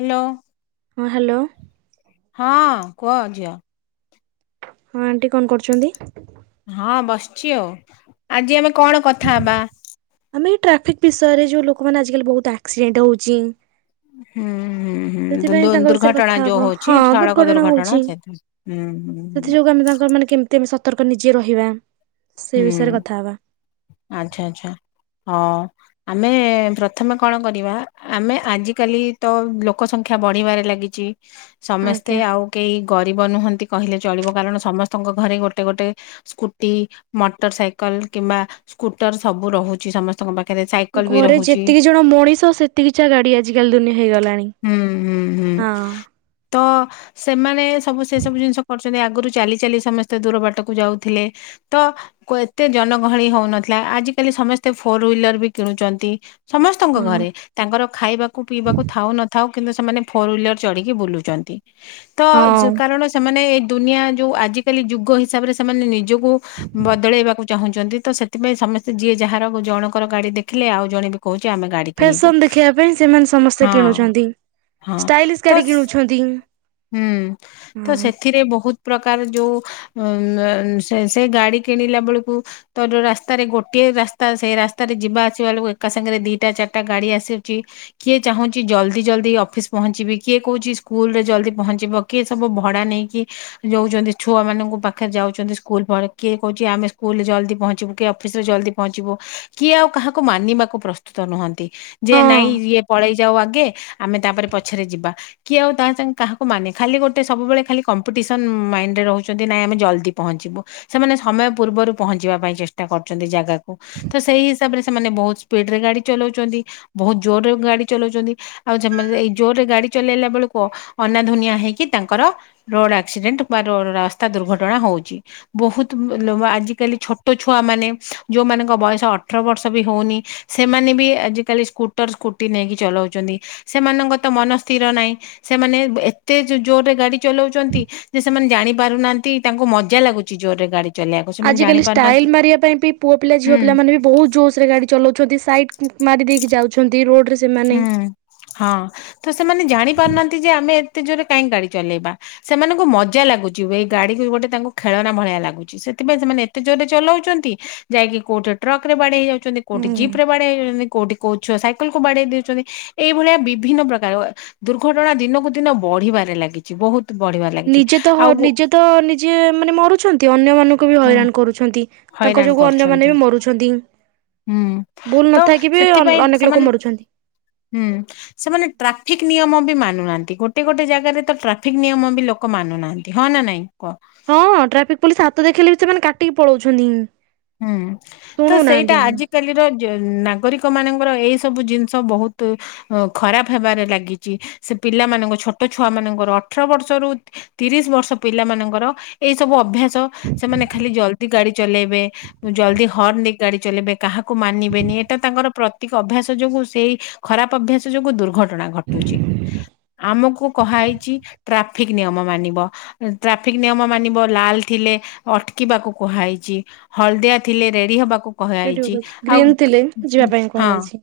Hello. ହଁ hello. ହଁ କୁହ ଝିଅ। ହଁ ଆଣ୍ଟି କଣ କରୁଛନ୍ତି? ହଁ ବସିଛି ଆଉ, ଆଜି ଆମେ କଣ କଥା ହେବା? ଆମେ ଏଇ ଟ୍ରାଫିକ୍ ବିଷୟରେ ଯୋଉ ଲୋକମାନେ ଆଜିକାଲି ବହୁତ ଆକ୍ସିଡେଣ୍ଟ ହଉଚି। ହୁଁଁ। ଉଁ, ହୁଁ ଦୁନ୍ ଦୁର୍ ତାଙ୍କ ବିଷୟରେ କଥା ଦୁର୍ଘଟଣା ହବ ଯୋଉ ହଁ ହଉଛି ସଡକ ଦୁର୍ଘଟଣା ହଉଛି। ସେଥା ହୁଁ, ହୁଁ। ହୁଁ ସେଥି ଯୋଗୁଁ ଆମେ ତାଙ୍କ ମାନେ କେମିତି ଆମେ ସତର୍କ ନିଜେ ରହିବା। ସେ ହୁଁ ବିଷୟରେ କଥା ହବା ଆଚ୍ଛା ଆଚ୍ଛା ହଁ। ଆମେ ପ୍ରଥମେ କଣ କରିବା ଆମେ ଆଜିକାଲି ତ ଲୋକ ସଂଖ୍ୟା ବଢିବାରେ ଲାଗି ଛି ସମସ୍ତେ ଆଜ୍ଞା ଆଉ କେହି ଗରିବ ନୁହନ୍ତି କହିଲେ ଚଳିବ କାରଣ ସମସ୍ତଙ୍କ ଘରେ ଗୋଟେ ଗୋଟେ ସ୍କୁଟି ମଟରସାଇକଲ କିମ୍ବା ସ୍କୁଟର ସବୁ ରହୁଛି ସମସ୍ତଙ୍କ ପା ଘରେ ଯେତିକି ଜଣ ମଣିଷ ସେତିକି ଚା ଗାଡି ଆଜିକାଲି ଦୁନିଆ ହେଇଗଲାଣି। ହୁଁ ହୁଁ ହୁଁ ହଁ ତ ସେମାନେ ସବୁ ସେ ସବୁ ଜିନିଷ କରିଚ ଚନ୍ତି ଆଗରୁ ଚାଲି ଚାଲି ସମସ୍ତେ ଦୂର ବାଟକୁ ଯାଉଥିଲେ। ତ କ୍ୱେତେ ଜନଗହଳି ହଉନଥିଲା ଆଜିିକାଲି ସମସ୍ତେ ଫୋର ହ୍ୱିଲର ବି କିଣୁଛନ୍ତି। ସମସ୍ତଙ୍କ ହଁ। ଘରେ ତାଙ୍କର ଖାଇବାକୁ ପିଇବାକୁ ଥାଉ ନଥାଉ କିନ୍ତୁ ସେମାନେ ଫୋର ହ୍ୱିଲର ଚଢିକି ବୁଲୁଛନ୍ତି ତ ହଁ ଯ କାରଣ ସେମାନେ ଏଇ ଦୁନିଆ ଯୋଉ ଆଜିକାଲି ଯୁଗ ହିସାବରେ ସେମାନେ ନିଜକୁ ବଦଳେଇବାକୁ ଚାହୁଁଛନ୍ତି ତ ସେଥିପାଇଁ ସମସ୍ତେ ଯିଏ ଯାହାର ଜଣଙ୍କର ଗାଡି ଦେଖିଲେ ଆଉ ଜଣେ ବି କହୁଛି ଆମେ ଗାଡ଼ି ଫ୍ୟାସନ କିଣିବୁ। ଦେଖେଇବା ପାଇଁ ସେମାନେ ସମସ୍ତେ ହଁ କିଣୁଛନ୍ତି ହଁ ଷ୍ଟାଇଲିସ୍ ଗାଡି ତ କିଣୁଛନ୍ତି। ହୁଁ ହଁ ତ ସେଥିରେ ବହୁତ ପ୍ରକାର ଯୋଉ ଉମ୍ ଉନ୍ ସେ ସେ ଗାଡି କିଣିଲା ବେଳକୁ ତ ଯୋଉ ରାସ୍ତାରେ ଗୋଟିଏ ରାସ୍ତା ସେଇ ରାସ୍ତାରେ ଯିବା ଆସିବା ବେଳକୁ ଏକା ସାଙ୍ଗରେ ଦି ଟା ଚାରିଟା ଗାଡି ଆଶୁଛି। କିଏ ଚାହୁଁଛି ଜଲଦି ଜଲଦି ଅଫିସ ପହଞ୍ଚିବି କିଏ କହୁଛି ସ୍କୁଲ ରେ ଜଲଦି ପହଞ୍ଚିବ କିଏ ସବୁ ଭଡ଼ା ନେଇକି ଯଉଛନ୍ତି ଛୁଆ ମାନଙ୍କ ପାଖରେ ଯାଉଛନ୍ତି ସ୍କୁଲ ପରେ କିଏ କହୁଛି ଆମେ ସ୍କୁଲରେ ଜଲ୍ଦି ପହଞ୍ଚିବୁ କିଏ ଅଫିସ ରେ ଜଲଦି ପହଞ୍ଚିବୁ କିଏ ଆଉ କାହାକୁ ମାନିବାକୁ ପ୍ରସ୍ତୁତ ନୁହଁନ୍ତି। ଯେ ହଁ। ନାଇଁ ଇଏ ପଳେଇ ଯାଉ ଆଗେ ଆମେ ତାପରେ ପଛରେ ଯିବା କିଏ ଆଉ ତା ସାଙ୍ଗେ କାହାକୁ ମାନେ ଖାଲି ଗୋଟେ ସବୁବେଳେ ଖାଲି କମ୍ପିଟିସନ୍ ମାଇଣ୍ଡରେ ରହୁଛନ୍ତି ନାଇଁ ଆମେ ଜଲଦି ପହଞ୍ଚିବୁ। ସେମାନେ ସମୟ ପୂର୍ବରୁ ପହଞ୍ଚିବା ପାଇଁ ଚେଷ୍ଟା କରୁଛନ୍ତି ଜାଗାକୁ ତ ସେଇ ହିସାବରେ ସେମାନେ ବହୁତ ସ୍ପିଡ ରେ ଗାଡି ଚଲାଉଛନ୍ତି। ବହୁତ ଜୋରରେ ଗାଡି ଚଲାଉଛନ୍ତି ଆଉ ଯେ ସେମାନେ ଏଇ ଜୋରରେ ଗାଡି ଚଲେଇଲା ବେଳକୁ ଅନାଧୁନିଆ ହେଇକି ତାଙ୍କର ରୋଡ଼ ଆକ୍ସିଡେଣ୍ଟ ବା ରୋଡ଼ ରାସ୍ତା ଦୁର୍ଘଟଣା ହଉଛି। ବହୁତ ଲୋ ଆଜିକାଲି ଛୋଟ ଛୁଆ ମାନେ ଯୋଉମାନଙ୍କ ବୟସ ଅଠର ବର୍ଷ ବି ହଉନି ସେମାନେ ବି ଆଜିକାଲି ସ୍କୁଟର ସ୍କୁଟି ନେଇକି ଚଲଉଛନ୍ତି। ସେମାନଙ୍କ ତ ମନ ସ୍ଥିର ନାହିଁ ସେମାନେ ଏତେ ଜୋର ରେ ଗାଡି ଚଲାଉଛନ୍ତି ଯେ ସେମାନେ ଜାଣି ପାରୁନାହାନ୍ତି ତାଙ୍କୁ ମଜା ଲାଗୁଛି ଜୋର ରେ ଗାଡି ଚଲେଇବାକୁ ସେମାନେ ଜାଣି ଆଜିକାଲି ଷ୍ଟାଇଲ ପାରୁନାହାନ୍ତି ମାରିବା ପାଇଁ ପୁଅ ପିଲା ଝିଅ ହୁଁ ପିଲାମାନେ ବି ବହୁତ ଜୋସ ରେ ଗାଡି ଚଲାଉଛନ୍ତି ସାଇଟ କ୍ ମାରି ଦେଇକି ଯାଉଛନ୍ତି ରୋଡ ରେ ହୁଁ ହଁ ତ ସେମାନେ ଜାଣିପାରୁନାହାନ୍ତି ଯେ ଆମେ ଏତେ ଜୋରେ କାହିଁକି ଗାଡି ଚଲେଇବା। ସେମାନଙ୍କୁ ମଜା ଲାଗୁଛି ୱେ ଗାଡିକୁ ଗୋଟେ ତାଙ୍କୁ ଖେଳନା ଭଳିଆ ଲାଗୁଛି। ସେଥିପାଇଁ ସେମାନେ ଏତେ ଜୋରରେ ଚଲଉଛନ୍ତି ଯାଇକି କୋଉଠି ଟ୍ରକ ରେ ବାଡେଇ ହେଇଯାଉ କୋଉଠି ଜିପ୍ ରେ ବାଡେଇ ହେଇଯାଉଛନ୍ତି, କୋଉଠି କୋଉ ଛୁଆ ସାଇକଲକୁୁ ବାଡେଇ ଦେଉଚନ୍ତି, ଏଇଭଳିଆ ବିଭିନ୍ନ ପ୍ରକାର ଦୁର୍ଘଟଣା ଦିନକୁ ଦିନ ବଢିବାରେ ଲାଗିଛି। ବହୁତ ବଢିବାରେ ଲାଗିଛି ନିଜେ ତ ହ ଆଉ ନିଜେ ତ ନିଜେ ମାନେ ମରୁଛନ୍ତି ଅନ୍ୟମାନଙ୍କୁ ନଙ୍କୁ ବି ହୁଁ ହଇରାଣ କରୁଛନ୍ତି, ତାଙ୍କ ହଇରାଣ ଯୋଗୁ କରୁଛନ୍ତି ଅନ୍ୟମାନେ ବି ମରୁଛନ୍ତି। ହୁଁ ଭୁଲ ତ ନଥାଇକି ବି ସେଥିପାଇଁ ଅ-ଅନେକ ଲୋକ ସେମାନେ ମରୁଛନ୍ତି। ହୁଁ ସେମାନେ ଟ୍ରାଫିକ ନିୟମ ବି ମାନୁନାହାଁନ୍ତି। ଗୋଟେ ଗୋଟେ ଜାଗାରେ ତ ଟ୍ରାଫିକ ନିୟମ ବି ଲୋ କ ମାନୁ ନାହାଁନ୍ତି। ହଁ ନା ନାଇଁ କୁହ? ହଁ, ଟ୍ରାଫିକ ପୋଲିସ ହାତ ଦେଖେଇଲେ ବି ସେମାନେ କାଟିକି ପଳଉଛନ୍ତି। ହୁଁ। ତ ଶୁଣୁନାହାନ୍ତି। ସେଇଟା ଆଜିକ୍ ଆଜିକାଲିର ଯେ ନାଗରିକମାନଙ୍କର ଏଇ ସବୁ ଜିନିଷ ବହୁତୁ ଅ ଖରାପ ହେବାରେ ଲାଗିଚି, ସେ ପିଲାମାନଙ୍କୁ ଛୋଟ ଛୁଆମାନଙ୍କର ଅଠର ବର୍ଷରୁ ତିରିଶ ବର୍ଷ ପିଲାମାନଙ୍କର ଏଇ ସବୁ ଅଭ୍ୟାସ ସ, ସେମାନେ ଖାଲି ଜଲଦି ଗାଡି ଚଲେଇବେ, ଜଲଦି ହର୍ଣ୍ଣ ଦେଇ ଗାଡି ଚଲେଇବେ କାହାକୁ ମାନିବେନି, ଏଇଟା ତାଙ୍କର ପ୍ରତୀକ ଅଭ୍ୟାସ ଯୋଗୁ ସେଇ ଖରାପ ଅଭ୍ୟାସ ଯୋଗୁ ଦୁର୍ଘଟ ଘଟଣା ଘଟୁଚି, ଆମକୁ କହାହେଇଛି ଟ୍ରାଫିକ ନିୟମ ମାନିବ। ଟ୍ରାଫିକ ନିୟମ ମାନିବ, ଲାଲ ଥିଲେ ଅଟକିବାକୁ କୁହାହେଇଛି। ହଳଦିଆ ଥିଲେ ରେଡି ହବାକୁ ଏଇଠି କହାହେଇଛି, ଆଉ ଗ୍ରୀନ୍ ଥିଲେ ଯିବା ପାଇଁ ହଁ। କୁହାଯାଇଛି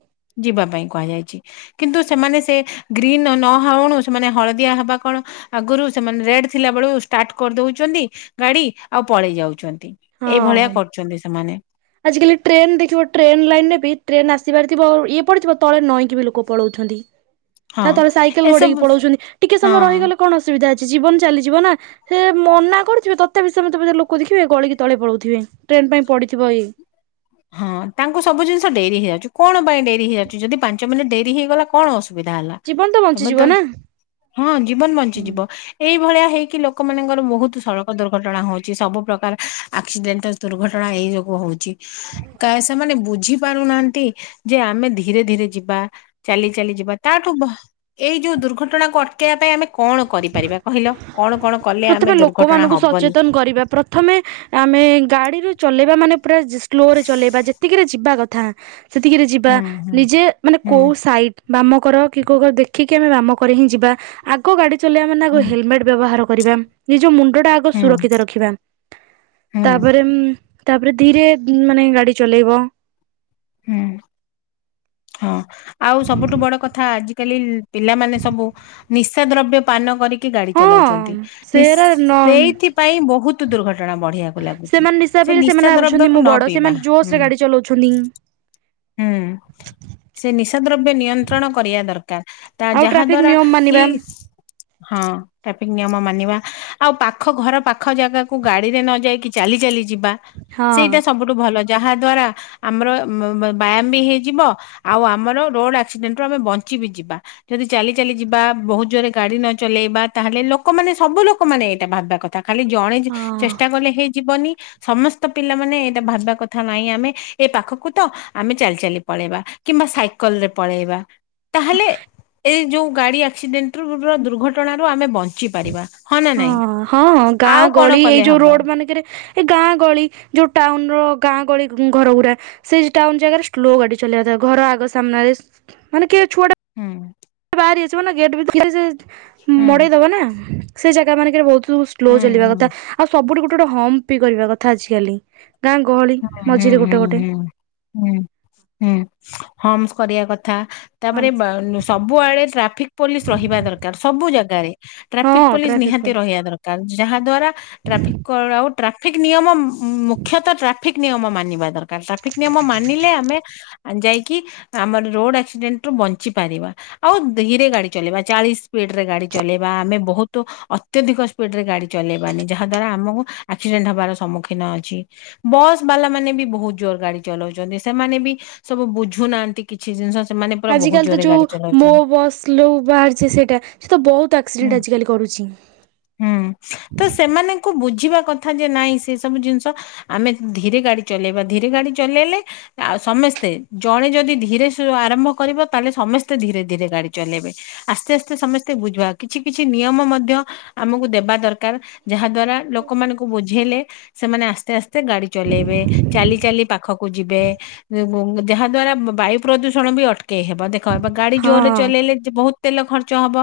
ଯିବା ପାଇଁ କୁହାଯାଇଛି। କିନ୍ତୁ ସେମାନେ ସେ ଗ୍ରୀନ ନ-ନହଉଣୁ ସେମାନେ ହଳଦିଆ ହବା କଣ ଆଗୁରୁ ସେମାନେ ରେଡ ଥିଲା ବେଳୁ ଷ୍ଟାର୍ଟ କରିଦଉଚନ୍ତି ଗାଡି ଆଉ ପଳେଇ ଯାଉଛନ୍ତି। ହଁ। ଏଇଭଳିଆ କରୁଛନ୍ତି ସେମାନେ। ଆଜିକାଲି ଟ୍ରେନ ଦେଖିବ, ଟ୍ରେନ୍ ଲାଇନରେ ବି ଟ୍ରେନ ଆସିବାର ଥିବ, ଇଏ ପଡ଼ିଥିବ ତଳେ ନଇଁକି ବି ଲୋକ ପଳଉଛନ୍ତି। ହଁ ତା ତଳେ ସାଇକେଲ ଗଡେଇକି ଏସବୁ ପଳଉଛନ୍ତି। ଟିକେ ହଁ ସମୟ ରହିଗଲେ କଣ ଅସୁବିଧା ଅଛି, ଜୀବନ ଚାଲିଯିବ ନା। ସେ ମନା କରୁଥିବେ, ତଥାପି ସେ ମତେ ମତେ ଲୋକ ଦେଖିବେ ଗଳିକି ତଳେ ପଳଉଥିବେ, ଟ୍ରେନ ପାଇଁ ପଡିଥିବ ଏଇ। ହଁ ତାଙ୍କୁ ସବୁ ଜିନିଷ ଡେରି ହେଇଯାଉଛି, କଣ ପାଇଁ ଡେରି ହେଇଯାଉଛି? ଯଦି ପାଞ୍ଚ ମିନିଟ ଡେରି ହେଇଗଲା କଣ ଅସୁବିଧା ହେଲା? ଜୀବନ ତ ବଞ୍ଚିଯିବ ନା। ହଁ ଜୀବନ ବଞ୍ଚିଯିବ। ଏଇଭଳିଆ ହେଇକି ଲୋକମାନଙ୍କର ବହୁତ ସଡକ ଦୁର୍ଘଟଣା ହଉଛି, ସବୁ ପ୍ରକାର ଆକ୍ସିଡେଣ୍ଟାଲ ଦୁର୍ଘଟଣା ଏଇ ଯୋଗୁ ହଉଛି, କାଏ ସେମାନେ ବୁଝି ପାରୁନାହାଁନ୍ତି, ଯେ ଆମେ ଧୀରେ ଧୀରେ ଯିବା, ଚାଲି ଚାଲି ଯିବା, ତାଠୁ ଭ ଏଇ ଯୋଉ ଦୁର୍ଘଟଣାକୁ ଅଟକେଇବା ପାଇଁ ଆମେ କଣ କରିପାରିବା କହିଲ? କଣ କଣ କଲେ ଆମେ ପ୍ରଥମେ ଦୁର୍ଘଟଣା ଲୋକମାନଙ୍କୁ ହବନି ସଚେତନ କରିବା। ପ୍ର ଥମେ, ଆମେ ଗାଡିରୁ ଚଲେଇବା ମାନେ ପୁରା ସ୍ଲୋରେ ଚଲେଇବା, ଯେତିକିରେ ଯିବା କଥା। ସେତିକିରେ ଯିବା।, ହୁଁ ହୁଁ ନିଜେ ମାନେ କୋଉ ହୁଁ ସାଇଡ ବାମକର କି କୋଉ କର ଦେଖିକି ଆମେ ବାମ କରେ ହିଁ ଯିବା। ଆଗ ଗାଡି ଚଲେଇବା ମାନେ ଆଗ ହୁଁ ହେଲମେଟ ବ୍ୟବହାର କରିବା, ନିଜ ମୁଣ୍ଡଟା ଆଗ ହୁଁ ସୁରକ୍ଷିତ ରଖିବା। ହୁଁ ତାପରେ ଉମ୍ ତାପରେ ଧୀରେ ମାନେ ଗାଡ଼ି ଚଲେଇବ। ହୁଁ। ହଁ ଆଉ ସବୁଠୁ ବଡ କଥା, ଆଜିିକାଲି ପିଲାମାନେ ସବୁ ନିଶା ଦ୍ରବ୍ୟ ପାନ କରିକି ଗାଡି ହଁ ଚଲାଉଛନ୍ତି। ନିସ୍ ସେରା ନ ସେଇଥିପାଇଁ ବହୁତ ଦୁର୍ଘଟ ଘଟଣା ବଢିବାକୁ ଲାଗୁଛି। ସେମାନେ ସେ ହିସାବରେ ସେମାନେ ନିଶା ଭାବୁଛନ୍ତି ଦ୍ରବ୍ୟକୁ ମୁଁ ନ ବଡ ପିଇବା, ସେମାନେ ଜୋସ ରେ ହୁଁ। ଗାଡି ଚଲାଉଛନ୍ତି ହୁଁ। ସେ ନିଶା ଦ୍ରବ୍ୟ ନିୟନ୍ତ୍ରଣ କରିଆ ଦରକାର। ତା ଆଉ ଯାହା ଟ୍ରାଫିକ ଦ୍ଵାରା ନିୟମ କି ମାନିବା ହଁ। ଟ୍ରାଫିକ ନିୟମ ମାନିବା, ଆଉ ପାଖ ଘର ପାଖ ଜାଗାକୁ ଗାଡିରେ ନ ଯାଇକି ଚାଲି ଚାଲି ଯିବା ହଁ ସେଇଟା ସବୁଠୁ ଭଲ, ଯାହାଦ୍ଵାରା ଆମର ମ୍ ବ୍ ବ୍ୟାୟାମ ବି ହେଇଯିବ ଆଉ ଆମର ରୋଡ ଆକ୍ସିଡେଣ୍ଟରୁ ଆମେ ବଞ୍ଚି ବିି ଯିବା। ଯଦି ଚାଲି ଚାଲି ଯିବା, ବହୁତ ଜୋରରେ ଗାଡି ନଚଲେଇବା, ତାହେଲେ ଲୋକମାନେ ସବୁ ଲୋକମାନେ ଏଇଟା ଭାବିବା କଥା। ଖାଲି ଜଣେ ଯଦି ହଁ ଚେଷ୍ଟା କଲେ ହେଇ ଯିବନି ସମସ୍ତ ପିଲାମାନେ ଏଇଟା ଭାବିବା କଥା ନାହିଁ ଆମେ, ଏ ପାଖକୁ ତ ଆମେ ଚାଲି ଚାଲି ପଳେଇବା। କିମ୍ବା ସାଇକେଲରେ ପଳେଇବା ତାହେଲେ ଏ ଯଉଁ ଗାଡ଼ି ଆକ୍ସିଡେଣ୍ଟ ଟୁର୍ ଦୁର୍ଘଟଣାରୁ ଆମେ ବଞ୍ଚ ହଁ ହଁ ଆଉ ଗାଁ କଣ ଗଳି ଏଇ କଲେ ଯୋଉ ହବ ରୋଡ ମାନେଙ୍କରେ ଏ ଗାଁ ଗହଳି ଯୋଉ ଟାଉନ ର ଗାଁ ଗଳି ଘର ଗୁଡ଼ା। ସେ ଟାଉନ ଜାଗାରେ ସ୍ଲୋ ଗାଡି ଚଲେଇବା କଥା ଘର ଆଗ ସାମ୍ନାରେ ମାନେ କିଏ ଛୁଆ ଟା ହୁଁ। ପାରେ ହେଇଯିବ ନା ଗେଟ ଭିତରେ ଥିଲେ ସେ ହୁଁ ମଡେଇ ଦବ ନା ସେ ଜାଗା ମାନଙ୍କରେ ବହୁତ ସ ସ୍ଲୋ ହୁଁ ଚଲେଇବା ହୁଁ। କଥା ଆଉ ସବୁଠୁ ଗୋଟେ ଗୋଟେ ହମ୍ପ ବି କରିବା କଥା ଆଜିକାଲି। ଗାଁ ଗହଳି ହୁଁ ହୁଁ ମଝିରେ ଗୋଟେ ହୁଁ ଗୋଟେ। ହୁଁ ହୁଁ ହୁଁ ହମସ କରିଆ କଥା। ତାପରେ ହମ୍ପ। ବାନୁ ସବୁଆଡେ ଟ୍ରାଫିକ ପୋଲିସ ରହିବା ଦରକାର ସବୁ ଜାଗାରେ। ଟ୍ରାଫିକ୍ ହଁ ପୋଲିସ ଟ୍ରାଫିକ ନିହାତି ପୋଲିସ ରହିବା ଦର କାର ଯାହା ଦ୍ଵାରା ଟ୍ରାଫିକର ଆଉ ଟ୍ରାଫିକ ନିୟମ ମୁଖ୍ୟତଃ ଟ୍ରା ଫିକ ନିୟମ ମାନିବା ଦରକାର ଟ୍ରାଫିକ ନିୟମ ମାନିଲେ ଆମେ ଯାଇକି ଆମର ରୋଡ ଆକ୍ସିଡେଣ୍ଟରୁ ବଞ୍ଚି ପାରିବା। ଆଉ ଧୀରେ ଗାଡି ଚଲେଇବା ଚାଳିଶ ସ୍ପିଡ ରେ ଗାଡି ଚଲେଇବା ଆମେ ବହୁତ ଅତ୍ୟଧିକ ସ୍ପିଡ ରେ ଗାଡି ଚଲେଇବାନି ଯାହା ଦ୍ଵାରା ଆମକୁ ଆକ୍ସିଡେଣ୍ଟ ହବାର ସମ୍ମୁଖୀନ ଅଛି। ବସ୍ ବାଲା ମାନେ ବି ବହୁତ ଜୋର ଗାଡି ଚଲଉଛନ୍ତି ସେମାନେ ବି ସବୁ ବୁଝୁନାହାନ୍ତି କିଛି ଜିନିଷ। ସେମାନେ ପୁରା ବହୁତ ଆଜିିକାଲି ତ ଜୋରରେ ଯୋଉ ଗାଡି ମୋ ଚଲାଉଛନ୍ତି। ବସ୍ କ୍ଲୁ ବାହାରିଛି ସେଇଟା ସେ ତ ବହୁତ ହୁଁ। ଆକ୍ସିଡେଣ୍ଟ ଆଜିକାଲି କରୁଛି। ହୁଁ ତ ସେମାନଙ୍କୁ ବୁଝିବା କଥା ଯେ ନାଇଁ ସେ ସବୁ ଜିନିଷ ଆମେ ଧୀରେ ଗାଡି ଚଲେଇବା ଧୀରେ ଗାଡି ଚଲେଇଲେ ଆଉ ସମେସ୍ତେ ଜଣେ ଯଦି ଧୀରେ ସୁ ଆରମ୍ଭ କରିବ ତାହେଲେ ସମସ୍ତେ ଧୀରେ ଧୀରେ ଗାଡି ଚଲେଇବେ। ଆସ୍ତେ ଆସ୍ତେ ସମସ୍ତେ ବୁଝିବା କିଛି କିଛି ନିୟମ ମଧ୍ୟ ଆମକୁ ଦେବା ଦରକାର ଯାହା ଦ୍ଵାରା ଲୋକମାନଙ୍କ ବୁଝେଇଲେ ସେମାନେ ଆସ୍ତେ ଆସ୍ତେ ଗାଡି ଚଲେଇବେ, ଚାଲି ଚାଲି ପା ଖକୁ ଯିବେ ଯାହା ଦ୍ଵାରା ବାୟୁ ପ୍ରଦୂଷଣ ବି ଅଟକେଇ ହେବ ଦେ କହିବ ଗାଡି ହଁ ଜୋରରେ ଚଲେଇଲେ ବହୁତ ତେଲ ଖର୍ଚ୍ଚ ହବ।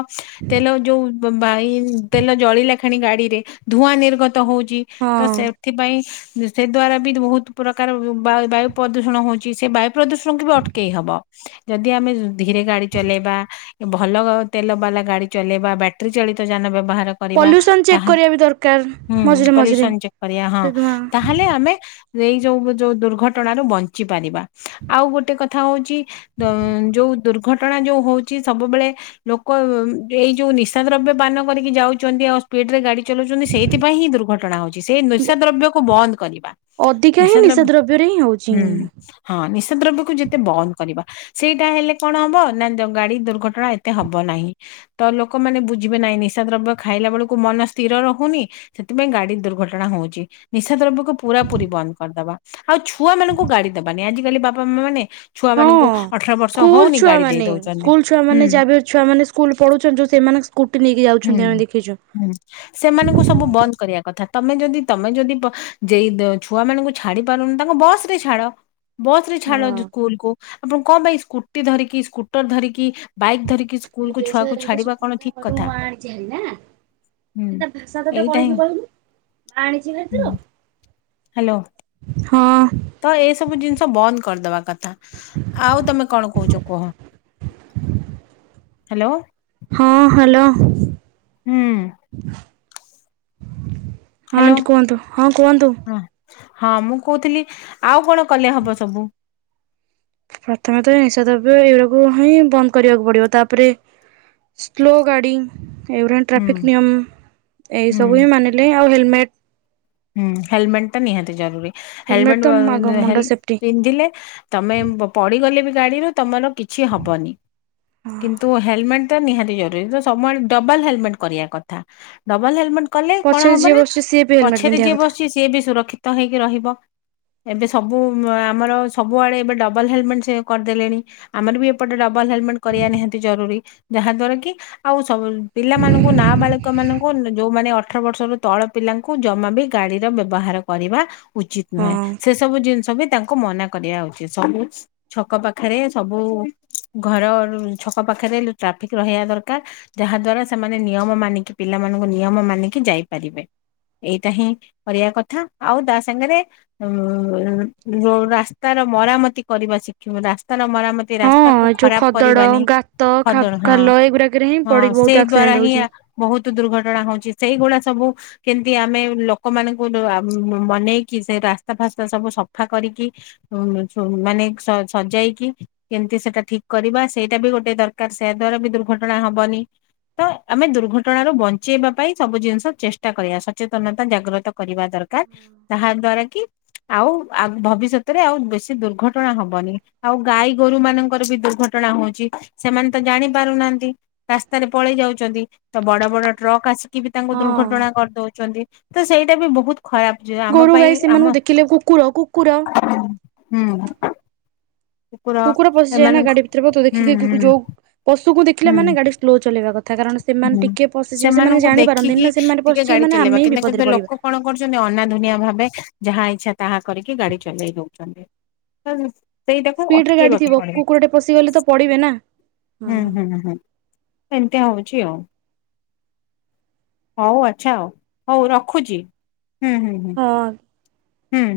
ତେଲ ଯୋଉ ବା ବାଇ ତେଲ ଜଳିଲା କ୍ଷଣି ଗାଡିରେ ଧୂଆଁ ନିର୍ଗତ ହଉଛି। ହଁ ତ ସେପଥିପାଇଁ ସେ ଦ୍ଵାରା ବି ବହୁତ ପ୍ରକାର ବା ବାୟୁ ପ୍ରଦୂଷଣ ହଉଛି ସେ ବାୟୁ ପ୍ରଦୂଷଣକୁ ବି ଅଟକେଇ ହବ। ଯଦି ଆମେ ଧୀରେ ଗାଡି ଚଲେଇବା, ଭଲ ତେଲ ବାଲା ଗାଡି ଚଲେଇବା, ବ୍ୟାଟେରି ଚାଳିତ ଯାନ ବ୍ୟବହାର କରିବା ପଲ୍ୟୁସନ ଚେକ୍ ତାହେଲେ କରିବା ବି ଦରକାର ହୁଁ ମଝିରେ ମଝିରେ ପଲ୍ୟୁସନ ଚେକ୍ କରିବା ହଁ ସେ ଧୂଆଁ ତାହେଲେ ଆମେ ଏଇ ଯୋଉ ଯୋଉ ଦୁର୍ଘଟଣାରୁ ବଞ୍ଚି ପାରିବା ଆଉ ଗୋଟେ କଥା ହଉଚି ତ ଯୋଉ ଦୁର୍ଘଟଣା ଯୋଉ ହଉଛି ସବୁବେଳେ ଲୋକ ଏଇ ଯୋଉ ନିଶା ଦ୍ରବ୍ୟ ପାନ କରିକି ଯାଉଛନ୍ତି ଆଉ ସ୍ପିଡ ରେ ଗାଡି ଚଲଉଛନ୍ତି ସେଇଥିପାଇଁ ହିଁ ଦୁର୍ଘ ଘଟଣା ହଉଛି ସେଇ ନିଶା ଦ୍ରବ୍ୟକୁ ବନ୍ଦ କରିବା। ଅଧିକା ହିଁ ନିଶା ଦ୍ରବ୍ୟରେ ହିଁ ହଉଛି। ହୁଁ ହଁ ନିଶା ଦ୍ରବ୍ୟକୁ ଯେତେ ବନ୍ଦ କରିବା। ସେଇଟା ହେଲେ କଣ ହବ ନା ଗାଡି ଦୁର୍ଘଟଣା ଏତେ ହବ ନାହିଁ। ତ ଲୋକମାନେ ବୁଝିବେ ନାହିଁ ନିଶା ଦ୍ରବ୍ୟ ଖାଇଲା ବେଳକୁ ମନ ସ୍ଥିର ରହୁନି ସେଥିପାଇଁ ଗାଡି ଦୁର୍ଘଟଣା ହଉଛି ନିଶା ଦ୍ରବ୍ୟକୁ ପୁରାପୁରି ବନ୍ଦ କରଦବା। ଆଉ ଛୁଆ ମାନଙ୍କୁ ଗାଡି ଦବାନି ଆଜିକାଲି ବାପା ମା ମାନେ ଛୁଆ ହଁ। ମାନଙ୍କୁ ଅଠର ବର୍ଷ ସ୍କୁଲ ହଉନି ଗାଡି ଦେଇ ଛୁଆମାନେ ଦଉଛନ୍ତି ସ୍କୁଲ ଛୁଆମାନେ ହୁଁ। ଯାବେ ଛୁଆମାନେ ସ୍କୁଲ ପଢୁଛନ୍ତି ଯଉ ସେମାନେ ସ୍କୁଟି ନେଇକି ହୁଁ ଯାଉଛନ୍ତି ଆମେ ଦେଖିଛୁ। ହୁଁ ସେମାନଙ୍କୁ ସବୁ ବନ୍ଦ କରିବା କଥା ତମେ ଯଦି ତମେ ଯଦି ବ ଯେଇଦ ଛୁଆ ମାନଙ୍କୁ ଛାଡି ପାରୁନି ତାଙ୍କୁ ବସ ରେ ଛାଡ ବସ ରେ ଛାଡ ହଁ ସ୍କୁଲକୁ। ଆପଣ କଣ ପାଇଁ ସ୍କୁଟି ଧରିକି ସ୍କୁଟର ଧରିକି ବାଇକ୍ ଧରିକି ସ୍କୁଲକୁୁ ଛୁଆକୁ ଛାଡିବା କଣ ଠିକ କଥା ନୂଆ ଆଣିଛି ଏଇନା। ହୁଁ। ଏ ତା ଭାଷା ତୋତେ ଏଇଟା ହିଁ କହିବି କହିଲୁ ମା ଆଣିଛି [unintelligible] ହାଲୋ। ହଁ। ତ ଏସବୁ ଜିନିଷ ବନ୍ଦ କରିଦବା କଥା, ଆଉ ତମେ କଣ କହୁଚ କୁହ। ହେଲୋ। ହଁ ହାଲୋ। ହୁଁ। ହଁ ହ୍ୟାଲୋ। ଆଣ୍ଟି କୁହନ୍ତୁ ହଁ କୁହନ୍ତୁ। ହଁ ହଁ ମୁଁ କହୁଥିଲି ଆଉ କଣ କଲେ ହବ ସବୁ? ପ୍ରଥମେ ତ ନିଶାଦ୍ରବ୍ୟ ଏଇଗୁଡାକୁ ହିଁ ବନ୍ଦ କରିବାକୁ ପଡିବ, ତାପରେ ସ୍ଲୋ ଗାଡି ଏ ୟୁରା ହୁଁ ଟ୍ରାଫିକ୍ ନିୟମ ଏଇ ହୁଁ। ସବୁ ହିଁ ମାନିଲେ ଆଉ ହେଲମେଟ୍ ହୁଁ ହେଲମେଟ୍ ଟା ନିହାତି ଜରୁରୀ ହେଲମେଟ ତ ଆଗ ମୁଣ୍ଡ ହେଲମେଟ୍ ସେଫ୍ଟି ପିନ୍ଧିଲେ ତମେ ପଡିଗଲେ ବି ଗାଡିରୁ ତମର କିଛି ହବନି। ହଁ। କିନ୍ତୁ ହେଲମେଟ୍ ଟା ନିହାତି ଜରୁରୀ ତ ସମୁଆଡେ ଡବଲ୍ ହେଲମେଟ୍ କରିଆ କଥା। ଡବଲ୍ ହେଲମେଟ୍ କଲେ ପଛରେ କଣ ଯିଏ ହବ ନା ବସୁଛି ସିଏ ବି ହେଲମେଟ ପଛରେ ପିନ୍ଧିବା ଯିଏ କଥା ବସିଛି ସିଏ ବି ସୁରକ୍ଷିତ ହେଇକି ରହିବ। ଏବେ ସବୁ ଆମର ସବୁଆଡେ ଏବେ ଡବଲ୍ ହେଲମେଟ୍ କରିଦେଲେଣି। ଆମର ବି ଏପଟେ ଡବଲ୍ ହେଲମେଟ୍ କରିବା ନିହାତି ଜରୁରୀ, ଯାହାଦ୍ଵାରା କି ଆଉ ସବୁ ପିଲାମାନଙ୍କୁ ନାବାଳିକ ମାନଙ୍କୁ ଯୋଉମାନେ ଅଠର ବର୍ଷରୁ ତଳ ପିଲାଙ୍କୁ ଜମା ବି ଗାଡିର ବ୍ୟବହାର କରିବା ଉଚିତ ହଁ ନୁହେଁ, ସେ ସବୁ ଜିନିଷ ବି ତାଙ୍କୁ ମନା କରିବା ଉଚିତ, ସବୁ ଛକ ପାଖେରେ ସବୁ ଘର ଛକ ପାଖେରେ ଟ୍ରାଫିକ୍ ରହିବା ଦରକାର। ଯାହାଦ୍ଵାରା ସେମାନେ ନିୟମ ମାନିକି ପିଲାମାନଙ୍କୁ ନିୟମ ମାନିକି ଯାଇପାରିବେ। ଏଇଟା ହିଁ କରିଆ କଥା ଆଉ ତା ସାଙ୍ଗେରେ ଉଁ ରୋ - ରାସ୍ତାର ମରାମତି କରିବା ଶିଖିବ ରାସ୍ତାର ମରାମତି ହଁ ରାସ୍ ତାକୁ ଏ ଯୋଉ ଖରାପ ଖଦଡ କରିବାନି ଗାତ ଖଦଡ ଖାଲ ଏଗୁଡାକରେ ହିଁ ହଁ-ହଁ ପଡିକି ବହୁତ ସେଇ ଦ୍ଵାରା ଆକ୍ସିଡେଣ୍ଟ ହିଁ ହଉଛି। ବହୁତୁ ଦୁର୍ଘଟଣା ହଉଚି ସେଇଗୁଡା ସବୁ କେ ଯଦି ଆମେ ଲୋକମାନଙ୍କୁ ମନେଇକି ସେ ରାସ୍ତା ଫାସ୍ତା ସବୁ ସଫା କରିକି ଉ ଛୁ ମାନେ ସ ସଜାଇକି କେମିତି ସେଟା ଠିକ୍ କରିବା ସେଇଟା ବି ଗୋଟେ ଦରକାର୍ ସେୟା ଦ୍ଵାରା ବି ଦୁର୍ଘଟଣା ହବନି। ତ ଆମେ ଦୁର୍ଘଟଣାରୁ ବଞ୍ଚେଇବା ପାଇଁ ସବୁ ଜିନିଷ ଚେଷ୍ଟା କରିବା, ସ ସଚେତନତା ଜାଗ୍ରତ କରିବା ଦରକାର ତାହାଦ୍ଵାରା କି ଆଉ ଭବିଷ୍ୟତରେ ଆଉ ବେଶୀ ଦୁର୍ଘଟଣା ହବନି, ଆଉ ଗାଈ ଗୋରୁ ମାନଙ୍କର ବି ଦୁର୍ଘ ଘଟଣା ହଉଛି ସେମାନେ ତ ଜାଣିପାରୁନାହାନ୍ତି। ରାସ୍ତାରେ ପଳେଇ ଯାଉଚନ୍ତି ତ ବଡ-ବଡ ଟ୍ରକ୍ ଆସି ନ୍ତି ବି ତାଙ୍କୁ ହଁ ଦୁର୍ଘଟଣା କରିଦଉଚନ୍ତି ତ ସେଇଟା ବି ବହୁତ୍ ଖରାପ୍। ଯେ ଆମ ଗୋରୁ ଗାଈ ପାଇଁ ସେମାନଙ୍କୁ ଆମ ଦେଖିଲେ କୁକୁର କୁକୁର ହୁଁ-। କୁକୁର ପଶିଯାଏ ନା ଏମାନଙ୍କ ଗାଡି ଭିତରେ ବା ତୁ ହୁଁ ଦେଖିକି ହୁଁ ଯୋଉ ପଶୁକୁ ହୁଁ ଦେଖିଲାମାନେ ଗାଡି ସ୍ଲୋ ଚଲେଇବା କଥା କାରଣ ହୁଁ ସେମାନେ ଟିକେ ପଶିଯିବେ ସେମାନେ ସେମାନଙ୍କୁ ଦେଖିକି ଜାଣିପାରନ୍ତିନି ନା, ସେମାନେ ଟିକେ ପଶିଯିବେ ଗାଡି ମାନେ ଚଲେଇବା ଆମେ ହିଁ କିନ୍ତୁ କିନ୍ତୁ ବିପଦରେ ପଡିବା। ଲୋକ କଣ ଅନାଧୁନିଆ ଭାବେ ଯାହା ଇଚ୍ଛା ତାହା କରିକି ଗାଡି ଚଲେଇ ଦଉଚନ୍ତି। ସେଇଟାକୁ ସ୍ପିଡରେ ଗାଡି ଅଟକେଇବାକୁ ଥିବ ପଡେ। କୁକୁରଟେ ପଶିଗଲେ ତ ପଡିବେ ନା ହଁ ହୁଁ-ହୁଁ-ହୁଁ ସେମିତିଆ ହଉଚି ଆଉ। ହଉ ଆଚ୍ଛା ଆଉ ହଉ ରଖୁଛି ହଁ ହୁଁ-ହୁଁ-ହୁଁ-ହୁଁ।